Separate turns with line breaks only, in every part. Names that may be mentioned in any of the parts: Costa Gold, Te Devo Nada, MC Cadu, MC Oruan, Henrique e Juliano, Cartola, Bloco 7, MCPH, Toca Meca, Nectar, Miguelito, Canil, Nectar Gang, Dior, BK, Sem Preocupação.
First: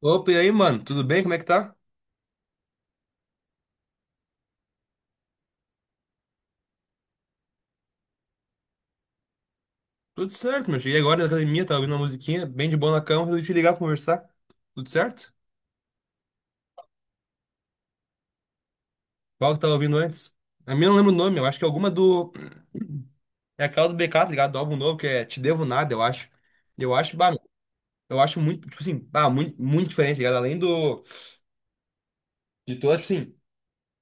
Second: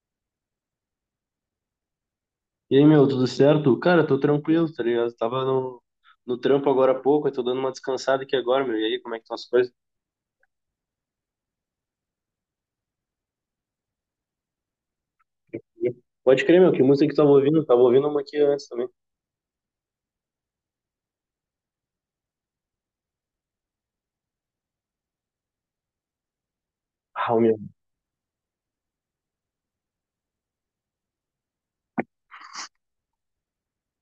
Opa, e aí, mano? Tudo bem? Como é que tá?
E aí, meu, tudo certo? Cara, tô tranquilo, tá ligado? Tava no trampo agora há pouco, eu tô dando uma descansada aqui agora, meu. E aí, como é que estão as coisas?
Tudo certo, meu. Cheguei agora na academia, tava ouvindo uma musiquinha bem de boa na cama, resolvi te ligar pra conversar. Tudo certo?
Pode crer, meu, que música que tu tava ouvindo? Tava ouvindo uma aqui antes também.
Qual que tava ouvindo antes? A minha eu não lembro o nome, eu acho que é alguma do. É aquela do BK, tá ligado? Do álbum novo, que é Te Devo Nada, eu acho. Eu acho, bah,
Ah,
meu,
o meu.
eu acho muito, tipo assim, bah, muito diferente, tá ligado? Além do. De todas, tipo assim.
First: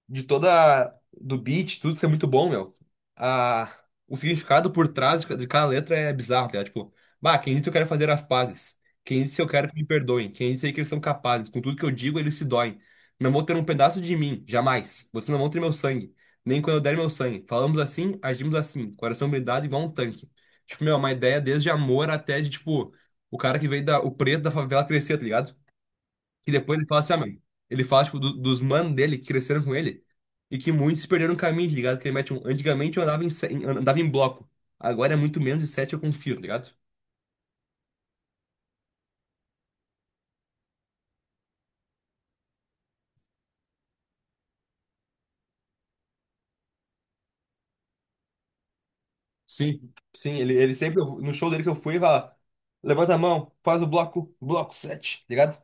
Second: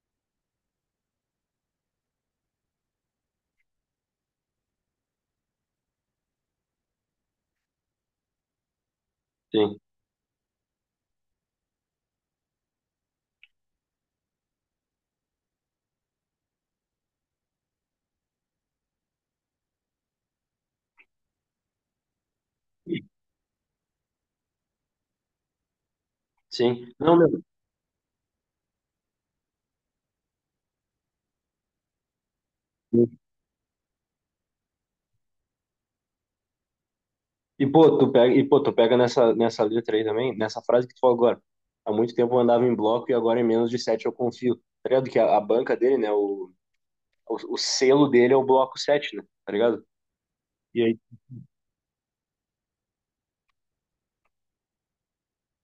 De toda do beat, tudo isso é muito bom, meu. A, o significado por trás de cada letra é bizarro, tá ligado? Tipo, bah, quem disse eu quero fazer as pazes? Quem disse eu quero que
Sim.
me perdoem? Quem disse aí que eles são capazes? Com tudo que eu digo, eles se doem. Não vão ter um pedaço de mim, jamais. Vocês não vão ter meu sangue, nem quando eu der meu sangue. Falamos assim, agimos assim, coração blindado igual um tanque. Tipo, meu, uma ideia desde amor até de, tipo, o cara que veio da, o preto da favela crescer, tá ligado? E depois
Sim.
ele fala assim, ah,
Não,
meu,
meu.
ele fala, tipo, dos manos dele que cresceram com ele e que muitos perderam o caminho, tá ligado? Que ele mete um, antigamente eu andava em, andava em bloco, agora é muito menos de sete eu confio, tá ligado?
E pô, tu pega nessa letra aí também, nessa frase que tu falou agora. Há muito tempo eu andava em bloco e agora em menos de sete eu confio. Tá ligado? Que a banca dele, né? O selo dele é o bloco sete, né? Tá ligado?
Sim, sim, ele sempre, no show dele que eu fui, ele fala, levanta a mão, faz o bloco, bloco sete, tá ligado?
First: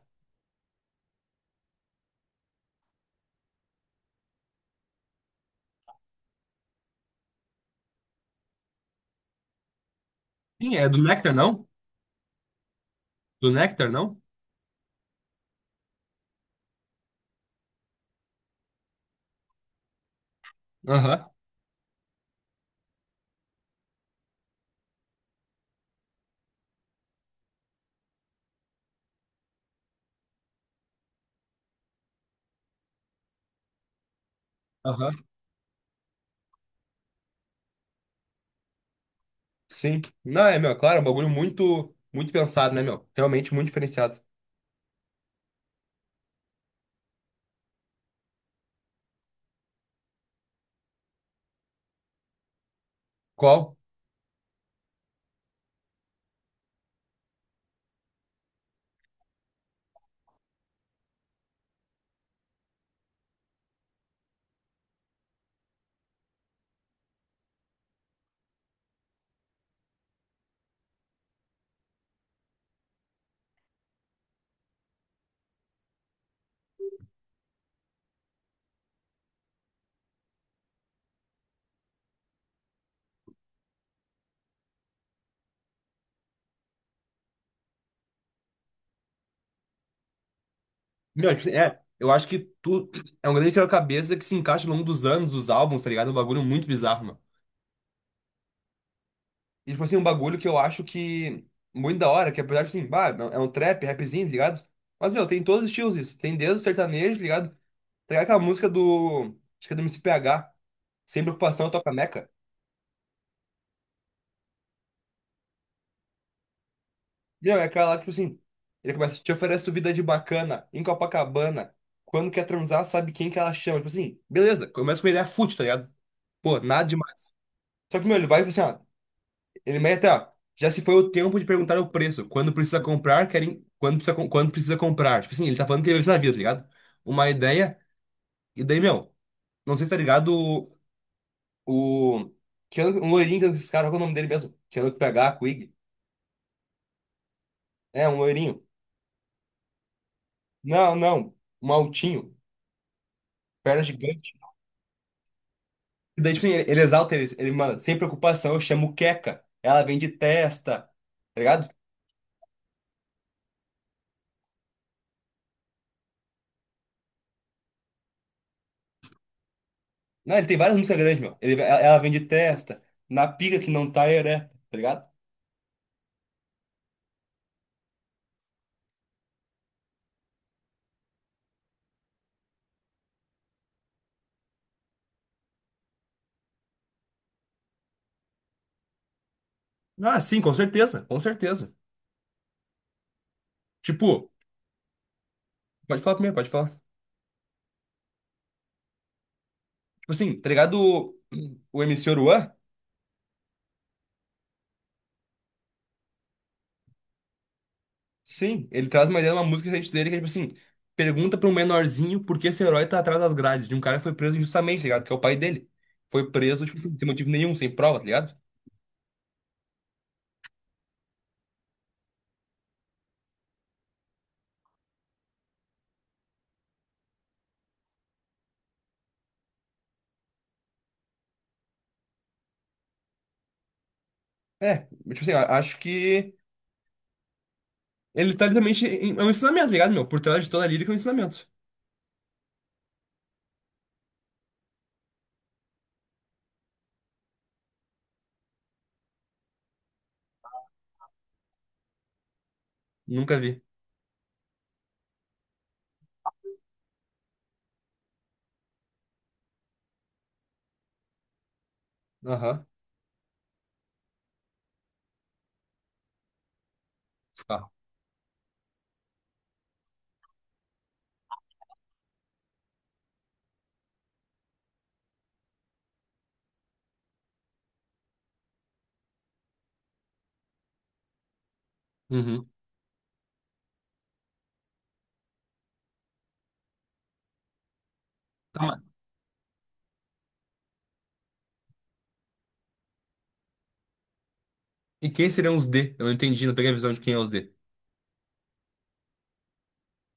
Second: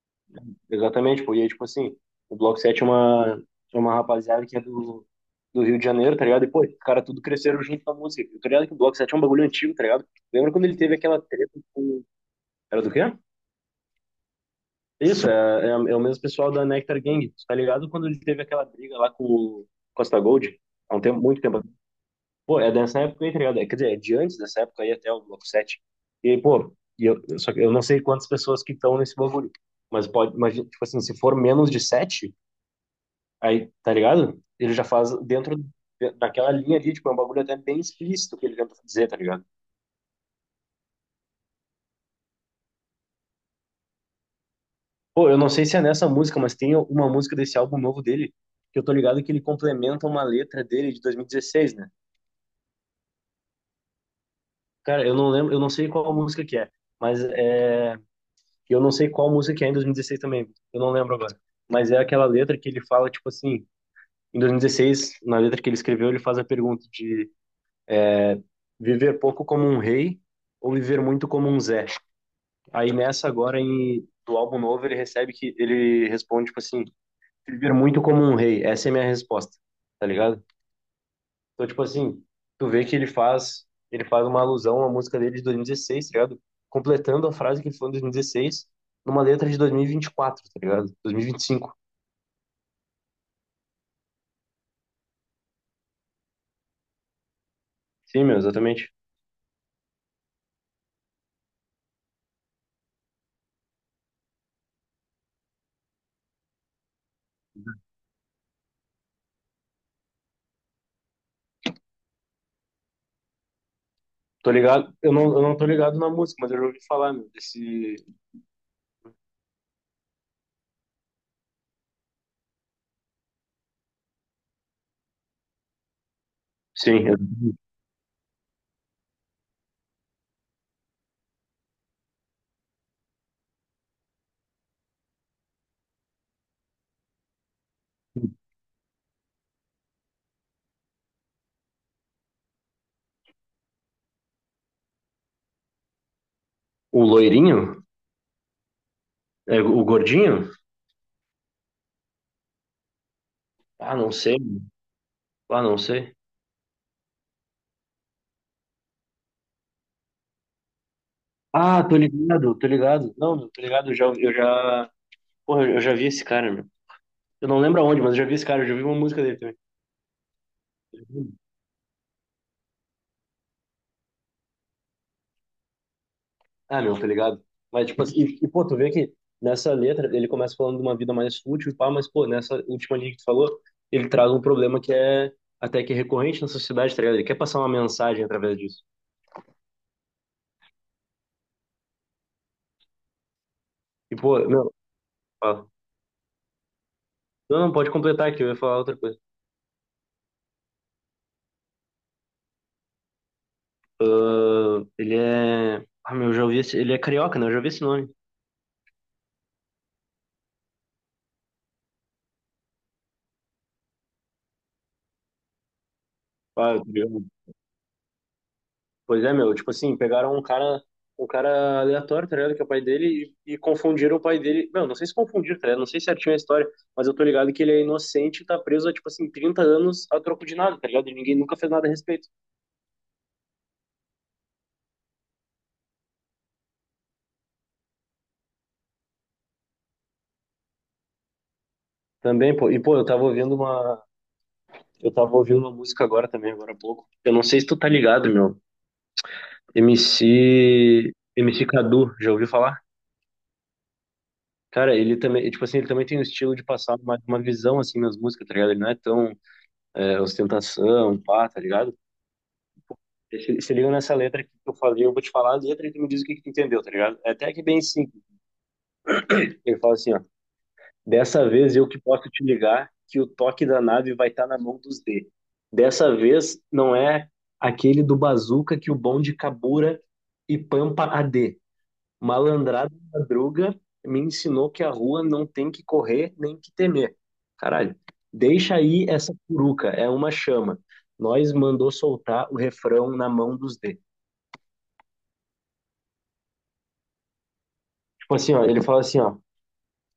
Exatamente, pô. E aí, tipo assim, o Bloco 7 é uma rapaziada que é do Rio de Janeiro, tá ligado? E, pô, os caras tudo cresceram junto com a música. Eu tô ligado que o Bloco 7 é um bagulho antigo, tá ligado? Lembra quando
Sim,
ele
é
teve
do
aquela
Nectar,
treta
não?
com... Era do quê?
Do Nectar, não?
Isso, é o mesmo pessoal da Nectar Gang, tu tá ligado? Quando ele teve aquela briga lá com o Costa Gold, há um tempo,
Aham,
muito tempo atrás. Pô, é dessa época aí, tá ligado? É, quer dizer, é de antes dessa época aí até o Bloco 7. E aí, pô, só que eu não sei quantas pessoas que estão nesse bagulho, mas pode, imagina, tipo assim, se for menos de 7 aí, tá ligado? Ele já faz
aham.
dentro daquela linha ali, tipo, é um bagulho até bem explícito que ele tenta dizer, tá ligado?
Sim. Não, é, meu, claro, é um bagulho muito pensado, né, meu? Realmente muito diferenciado.
Pô, eu não sei se é nessa música, mas tem uma música desse álbum novo dele, que eu tô ligado que ele complementa uma letra dele de 2016, né?
Qual?
Cara, eu não lembro, eu não sei qual música que é, mas é... Eu não sei qual música que é em 2016 também, eu não lembro agora. Mas é aquela letra que ele fala, tipo assim, em 2016, na letra que ele escreveu, ele faz a pergunta de viver pouco como um rei ou viver muito como um Zé. Aí nessa agora em, do álbum novo ele recebe que ele responde tipo assim, viver muito como um rei. Essa é a minha resposta, tá ligado? Então tipo assim, tu vê que ele faz uma alusão à música dele de 2016, tá ligado? Completando a frase que ele falou em 2016 numa letra de 2024, tá ligado? Dois mil
Meu,
e vinte e cinco.
é, eu acho que tu é um grande quebra-cabeça que se encaixa ao longo dos anos, dos álbuns, tá ligado? É um bagulho muito bizarro, mano.
Sim, meu, exatamente.
E, tipo assim, um bagulho que eu acho que muito da hora, que apesar de, assim, bah, é um trap, rapzinho, tá ligado? Mas, meu, tem todos os estilos isso. Tem desde o sertanejo, tá ligado? Tá ligado aquela música do, acho que é do MCPH, Sem Preocupação, Toca Meca?
Tô ligado, eu não tô ligado na música, mas eu já ouvi falar, meu,
Meu, é aquela lá
desse...
que, tipo assim, ele começa, te oferece vida de bacana, em Copacabana, quando quer transar, sabe quem que ela chama. Tipo assim, beleza, começa com uma ideia fútil, tá ligado? Pô, nada
Sim, é
demais. Só que, meu, ele vai, tipo assim, ó, ele mete, ó. Já se foi o tempo de perguntar o preço. Quando precisa comprar, querem. Quando precisa comprar. Tipo assim, ele tá falando que ele vai na vida, tá ligado? Uma ideia. E daí, meu, não sei se tá ligado o. o- Que ano, um loirinho que esses caras, qual é o nome dele mesmo? Que ano que pegar, a Quig.
o loirinho?
É, um loirinho.
É, o gordinho?
Não, não. Um altinho. Perna
Ah, não
gigante.
sei. Ah, não sei.
E daí, tipo assim, ele exalta ele, ele, mano, sem preocupação, eu chamo Queca. Ela vem de testa. Tá ligado?
Ah, tô ligado, tô ligado. Não, meu, tô ligado, eu já, porra, eu já vi esse cara, meu. Eu não lembro aonde, mas eu já vi esse cara, eu já vi uma música dele também.
Não, ele tem várias músicas grandes, meu. Ele, ela vem de testa. Na pica que não tá ereta, tá ligado?
Ah, meu, tô ligado. Mas, tipo assim, pô, tu vê que nessa letra ele começa falando de uma vida mais fútil, e pá, mas, pô, nessa última linha que tu falou, ele traz um problema que é até que recorrente na sociedade, tá ligado? Ele quer passar uma mensagem através disso.
Ah, sim, com certeza, com certeza.
E,
Tipo,
pô, meu, fala.
pode falar primeiro, pode falar.
Não, não, pode completar aqui, eu ia falar outra coisa.
Tipo assim, tá ligado o M C Oruan?
Ah, ele é. Ah, meu, eu já ouvi esse. Ele é carioca, né? Eu já ouvi esse nome.
Sim, ele traz uma ideia de uma música recente dele que é tipo assim, pergunta pra um menorzinho por que esse herói tá atrás das grades de um cara que foi preso injustamente, tá ligado? Que é o pai dele. Foi preso, tipo,
Ah,
assim, sem motivo nenhum, sem prova, tá ligado?
pois é, meu, tipo assim, pegaram um cara aleatório, tá ligado? Que é o pai dele, e confundiram o pai dele. Meu, não sei se confundiram, tá ligado? Não sei certinho a história, mas eu tô ligado que ele é inocente e tá preso há, tipo assim, 30 anos a troco de nada, tá ligado? E ninguém nunca fez nada a respeito.
É, tipo assim, acho que ele tá literalmente, é um ensinamento, tá ligado, meu? Por trás de toda a lírica é um ensinamento.
Também, pô, e pô, eu tava ouvindo uma. Eu tava ouvindo uma música agora também, agora há pouco. Eu não sei se tu tá ligado, meu. M C M C Cadu, já ouviu falar?
Nunca vi.
Cara, ele também, tipo assim, ele também tem um estilo de passar uma visão, assim, nas músicas, tá ligado? Ele não é tão é, ostentação, pá, tá ligado?
Aham.
Se se liga nessa letra aqui que eu falei, eu vou te falar a letra e tu me diz o que que tu entendeu, tá ligado? É até que
Tá.
bem simples. Ele fala assim, ó. Dessa vez eu que posso te ligar que o toque da nave vai estar na mão dos D. Dessa vez não é aquele do bazuca que o bonde cabura e pampa a D.
Uhum.
Malandrada madruga me ensinou que a rua não tem que correr nem que temer. Caralho,
Tá,
deixa
mas...
aí essa curuca, é uma chama. Nós mandou soltar o refrão na mão dos D.
E quem seriam os D? Eu não entendi, não peguei a visão de quem é os D.
Tipo assim, ó, ele fala assim, ó,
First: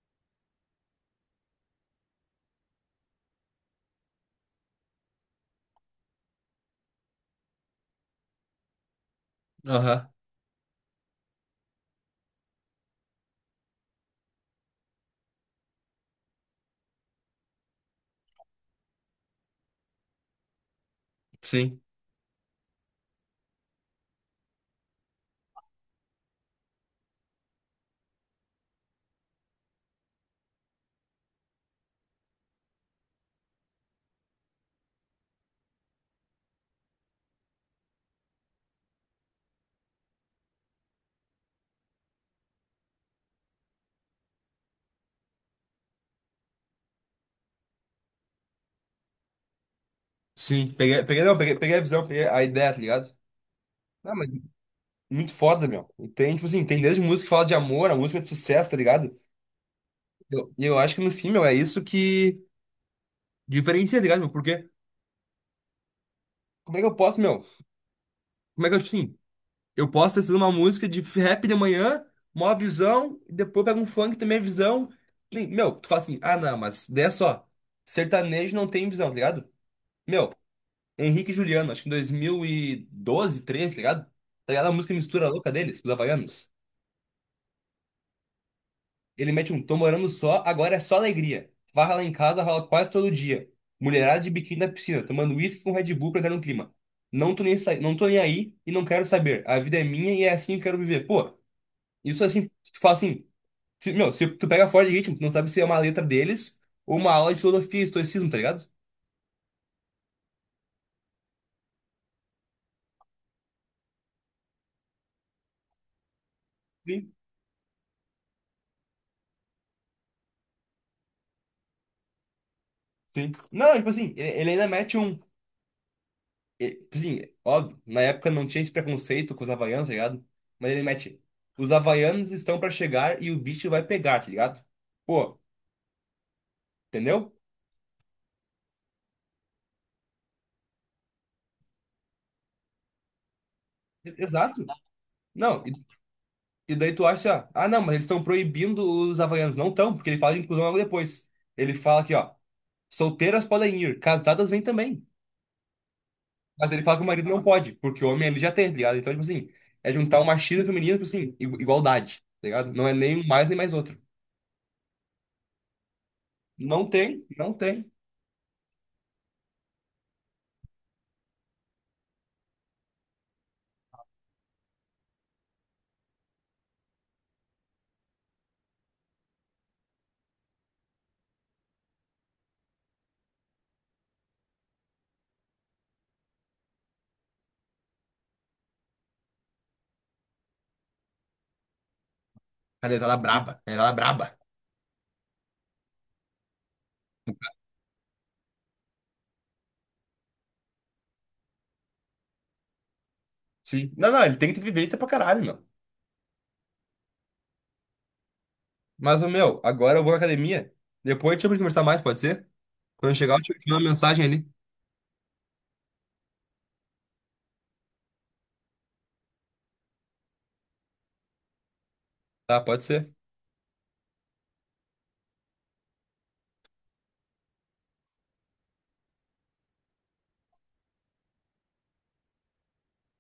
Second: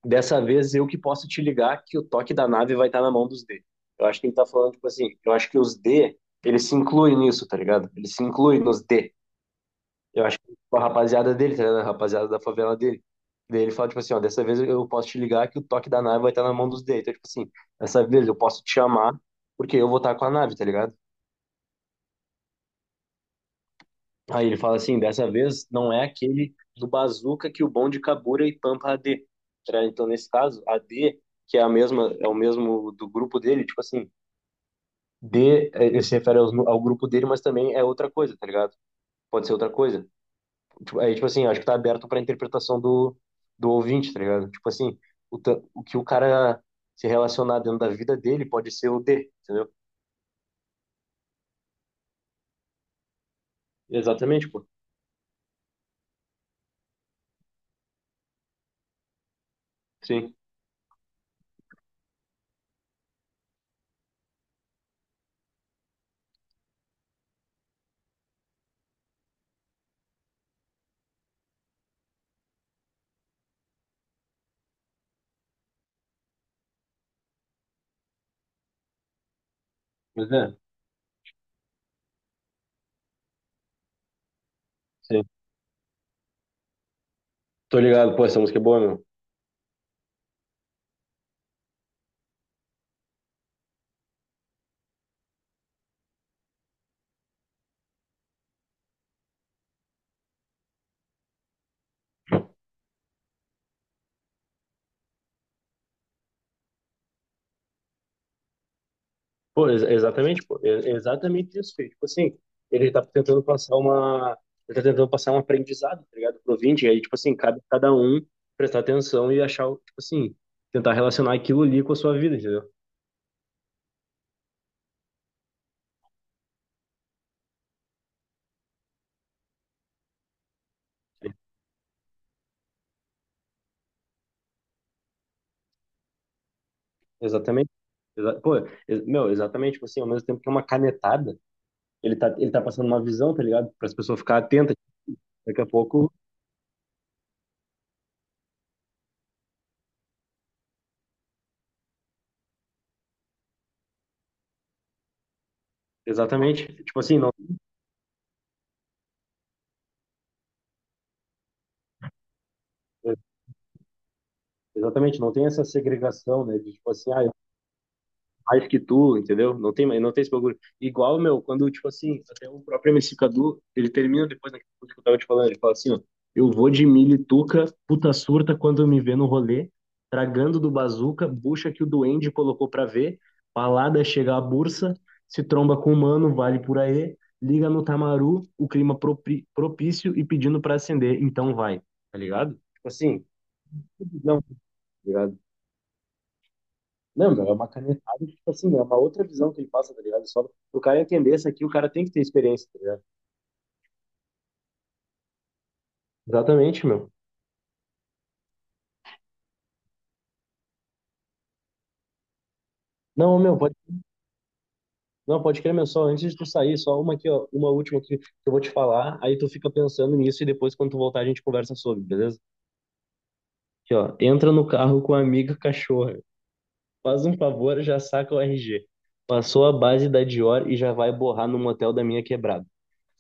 dessa vez eu que posso te ligar que o toque da nave vai estar na mão dos D. Eu acho que ele tá falando, tipo assim, eu acho que os D, eles se incluem nisso, tá ligado? Eles se incluem nos D.
Aham.
Eu acho que a rapaziada dele, tá ligado? A rapaziada da favela dele. Daí ele fala, tipo assim, ó, dessa vez eu posso te ligar que o toque da nave vai estar na mão dos D. Então, tipo assim, dessa vez eu posso te chamar porque eu vou estar com a nave, tá ligado?
Sim.
Aí ele fala assim, dessa vez não é aquele do Bazooka que o bom de Kabura e Pampa AD. Tá? Então, nesse caso, AD, que é a mesma, é o mesmo do grupo dele, tipo assim, D, eh, ele se refere aos nu- ao grupo dele, mas também é outra coisa, tá ligado? Pode ser outra coisa. Tipo, aí, tipo assim, acho que tá aberto pra interpretação do, do ouvinte, tá ligado? Tipo assim, o, ta- o que o cara se relacionar dentro da vida dele pode ser o D, entendeu?
Sim, peguei, peguei, não, peguei, peguei a visão, peguei a ideia, tá ligado? Não, mas
Exatamente, pô.
muito foda, meu. E tem, tipo assim, tem desde música que fala de amor, a música é de sucesso, tá ligado?
Sim.
E eu acho que no fim, meu, é isso que diferencia, tá ligado, meu? Porque como é que eu posso, meu? Como é que eu, tipo assim, eu posso ter sido uma música de rap de manhã, mó visão, e depois pega um funk também é visão. E, meu, tu fala assim, ah, não, mas daí é só. Sertanejo não tem visão, tá ligado?
Mas
Meu,
é,
Henrique e Juliano, acho que em 2012, 13, tá ligado? Tá ligado a música
sim.
mistura louca deles, os havaianos?
Tô ligado, pô, essa música é boa, meu.
Ele mete um tô morando só, agora é só alegria. Farra lá em casa rola quase todo dia. Mulherada de biquíni na piscina, tomando uísque com Red Bull pra entrar no clima. Não tô nem aí e não quero saber. A vida é minha e é assim que eu quero viver. Pô, isso assim, tu fala assim, meu, se tu pega fora de ritmo, tu não sabe se é uma letra deles ou uma aula de filosofia e estoicismo, tá ligado?
Pô, ex- exatamente, pô, é é exatamente isso, filho. Tipo assim, ele tá tentando passar uma, ele tá tentando passar um aprendizado, tá ligado, pro ouvinte, e aí,
Sim,
tipo assim, cabe a cada um prestar atenção e achar, o- tipo assim, tentar relacionar aquilo ali com a sua vida, entendeu?
sim. Não, tipo assim, ele ainda mete um. E, tipo assim, óbvio, na época não tinha esse preconceito com os havaianos, tá ligado? Mas ele mete, os havaianos estão pra chegar e o bicho vai pegar, tá ligado? Pô, entendeu?
Exatamente. Exa- pô, ex- meu, exatamente, tipo assim, ao mesmo tempo que é uma canetada, ele tá passando uma visão, tá ligado, para as
E...
pessoas ficarem
Exato.
atentas, daqui
Não,
a pouco,
e daí tu acha, ah, não, mas eles estão proibindo os havaianos. Não estão, porque ele fala de inclusão logo depois. Ele fala aqui, ó, solteiras podem ir, casadas vêm também.
exatamente,
Mas ele fala
tipo
que o
assim,
marido
não,
não pode, porque o homem ele já tem, tá ligado? Então, tipo assim, é juntar o machismo e o feminismo, tipo assim, igualdade, tá ligado? Não é nem um mais nem mais outro.
exatamente, não tem essa segregação, né, de,
Não
tipo assim,
tem,
ah,
não tem.
mais que tu, entendeu? Não tem, não tem esse bagulho. Igual, meu, quando, tipo assim, até o próprio MC Cadu, ele termina depois daquele que eu tava te falando, ele fala assim, ó, eu vou de milho e tuca, puta surta quando me vê no rolê, tragando do bazuca, bucha que o duende colocou pra ver, palada chega a bursa, se tromba com o mano, vale por aí, liga no tamaru, o clima propri- propício e pedindo pra acender, então vai, tá ligado? Tipo
A deitada
assim,
braba. A deitada braba.
não, tá ligado? Não, meu, é uma canetada, tipo assim, é uma outra visão que ele passa, tá ligado? Só pro cara entender isso aqui, o cara tem que ter experiência, tá ligado?
Sim. Não, não, ele tem que ter vivência pra caralho, meu.
Exatamente, meu.
Mas, ô, meu, agora eu vou na academia. Depois a gente vai conversar mais, pode ser? Quando eu chegar,
Não,
eu te
meu,
te
pode,
mando uma mensagem ali.
não, pode crer, meu, só antes de tu sair, só uma aqui, ó, uma última aqui que eu vou te falar, aí tu fica pensando nisso e depois quando tu voltar a gente conversa sobre, beleza?
Tá, pode ser.
Aqui, ó, entra no carro com a amiga cachorra. Faz um favor, já saca o RG. Passou a base da Dior e já vai borrar no motel da minha quebrada.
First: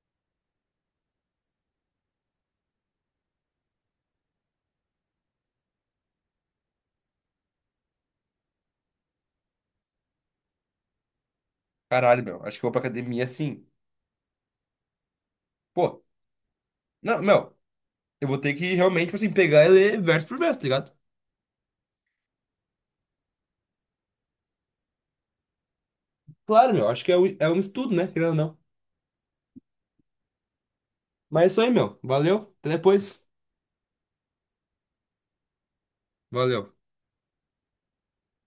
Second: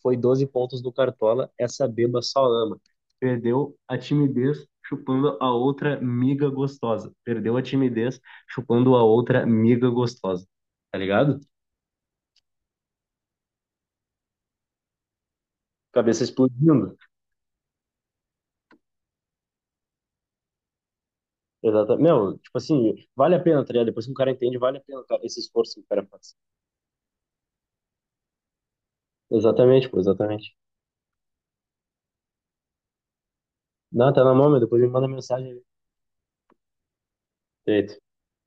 Foi 12 pontos do Cartola, essa beba só ama. Perdeu a timidez chupando a outra miga gostosa. Perdeu a timidez chupando a outra miga gostosa. Tá ligado?
Caralho, meu. Acho que eu vou pra academia assim. Pô,
Cabeça explodindo.
não, meu. Eu vou ter que realmente, tipo assim, pegar e ler verso por verso, tá ligado?
Exatamente. Meu, tipo assim, vale a pena, tá ligado? Depois que um cara entende, vale a pena cara, esse esforço que o cara faz.
Claro, meu. Acho que é um estudo, né? Querendo ou não.
Exatamente, pô, exatamente.
Mas é isso aí, meu. Valeu. Até depois.
Não, tá na mão, meu. Depois me manda mensagem aí.
Valeu.
Feito.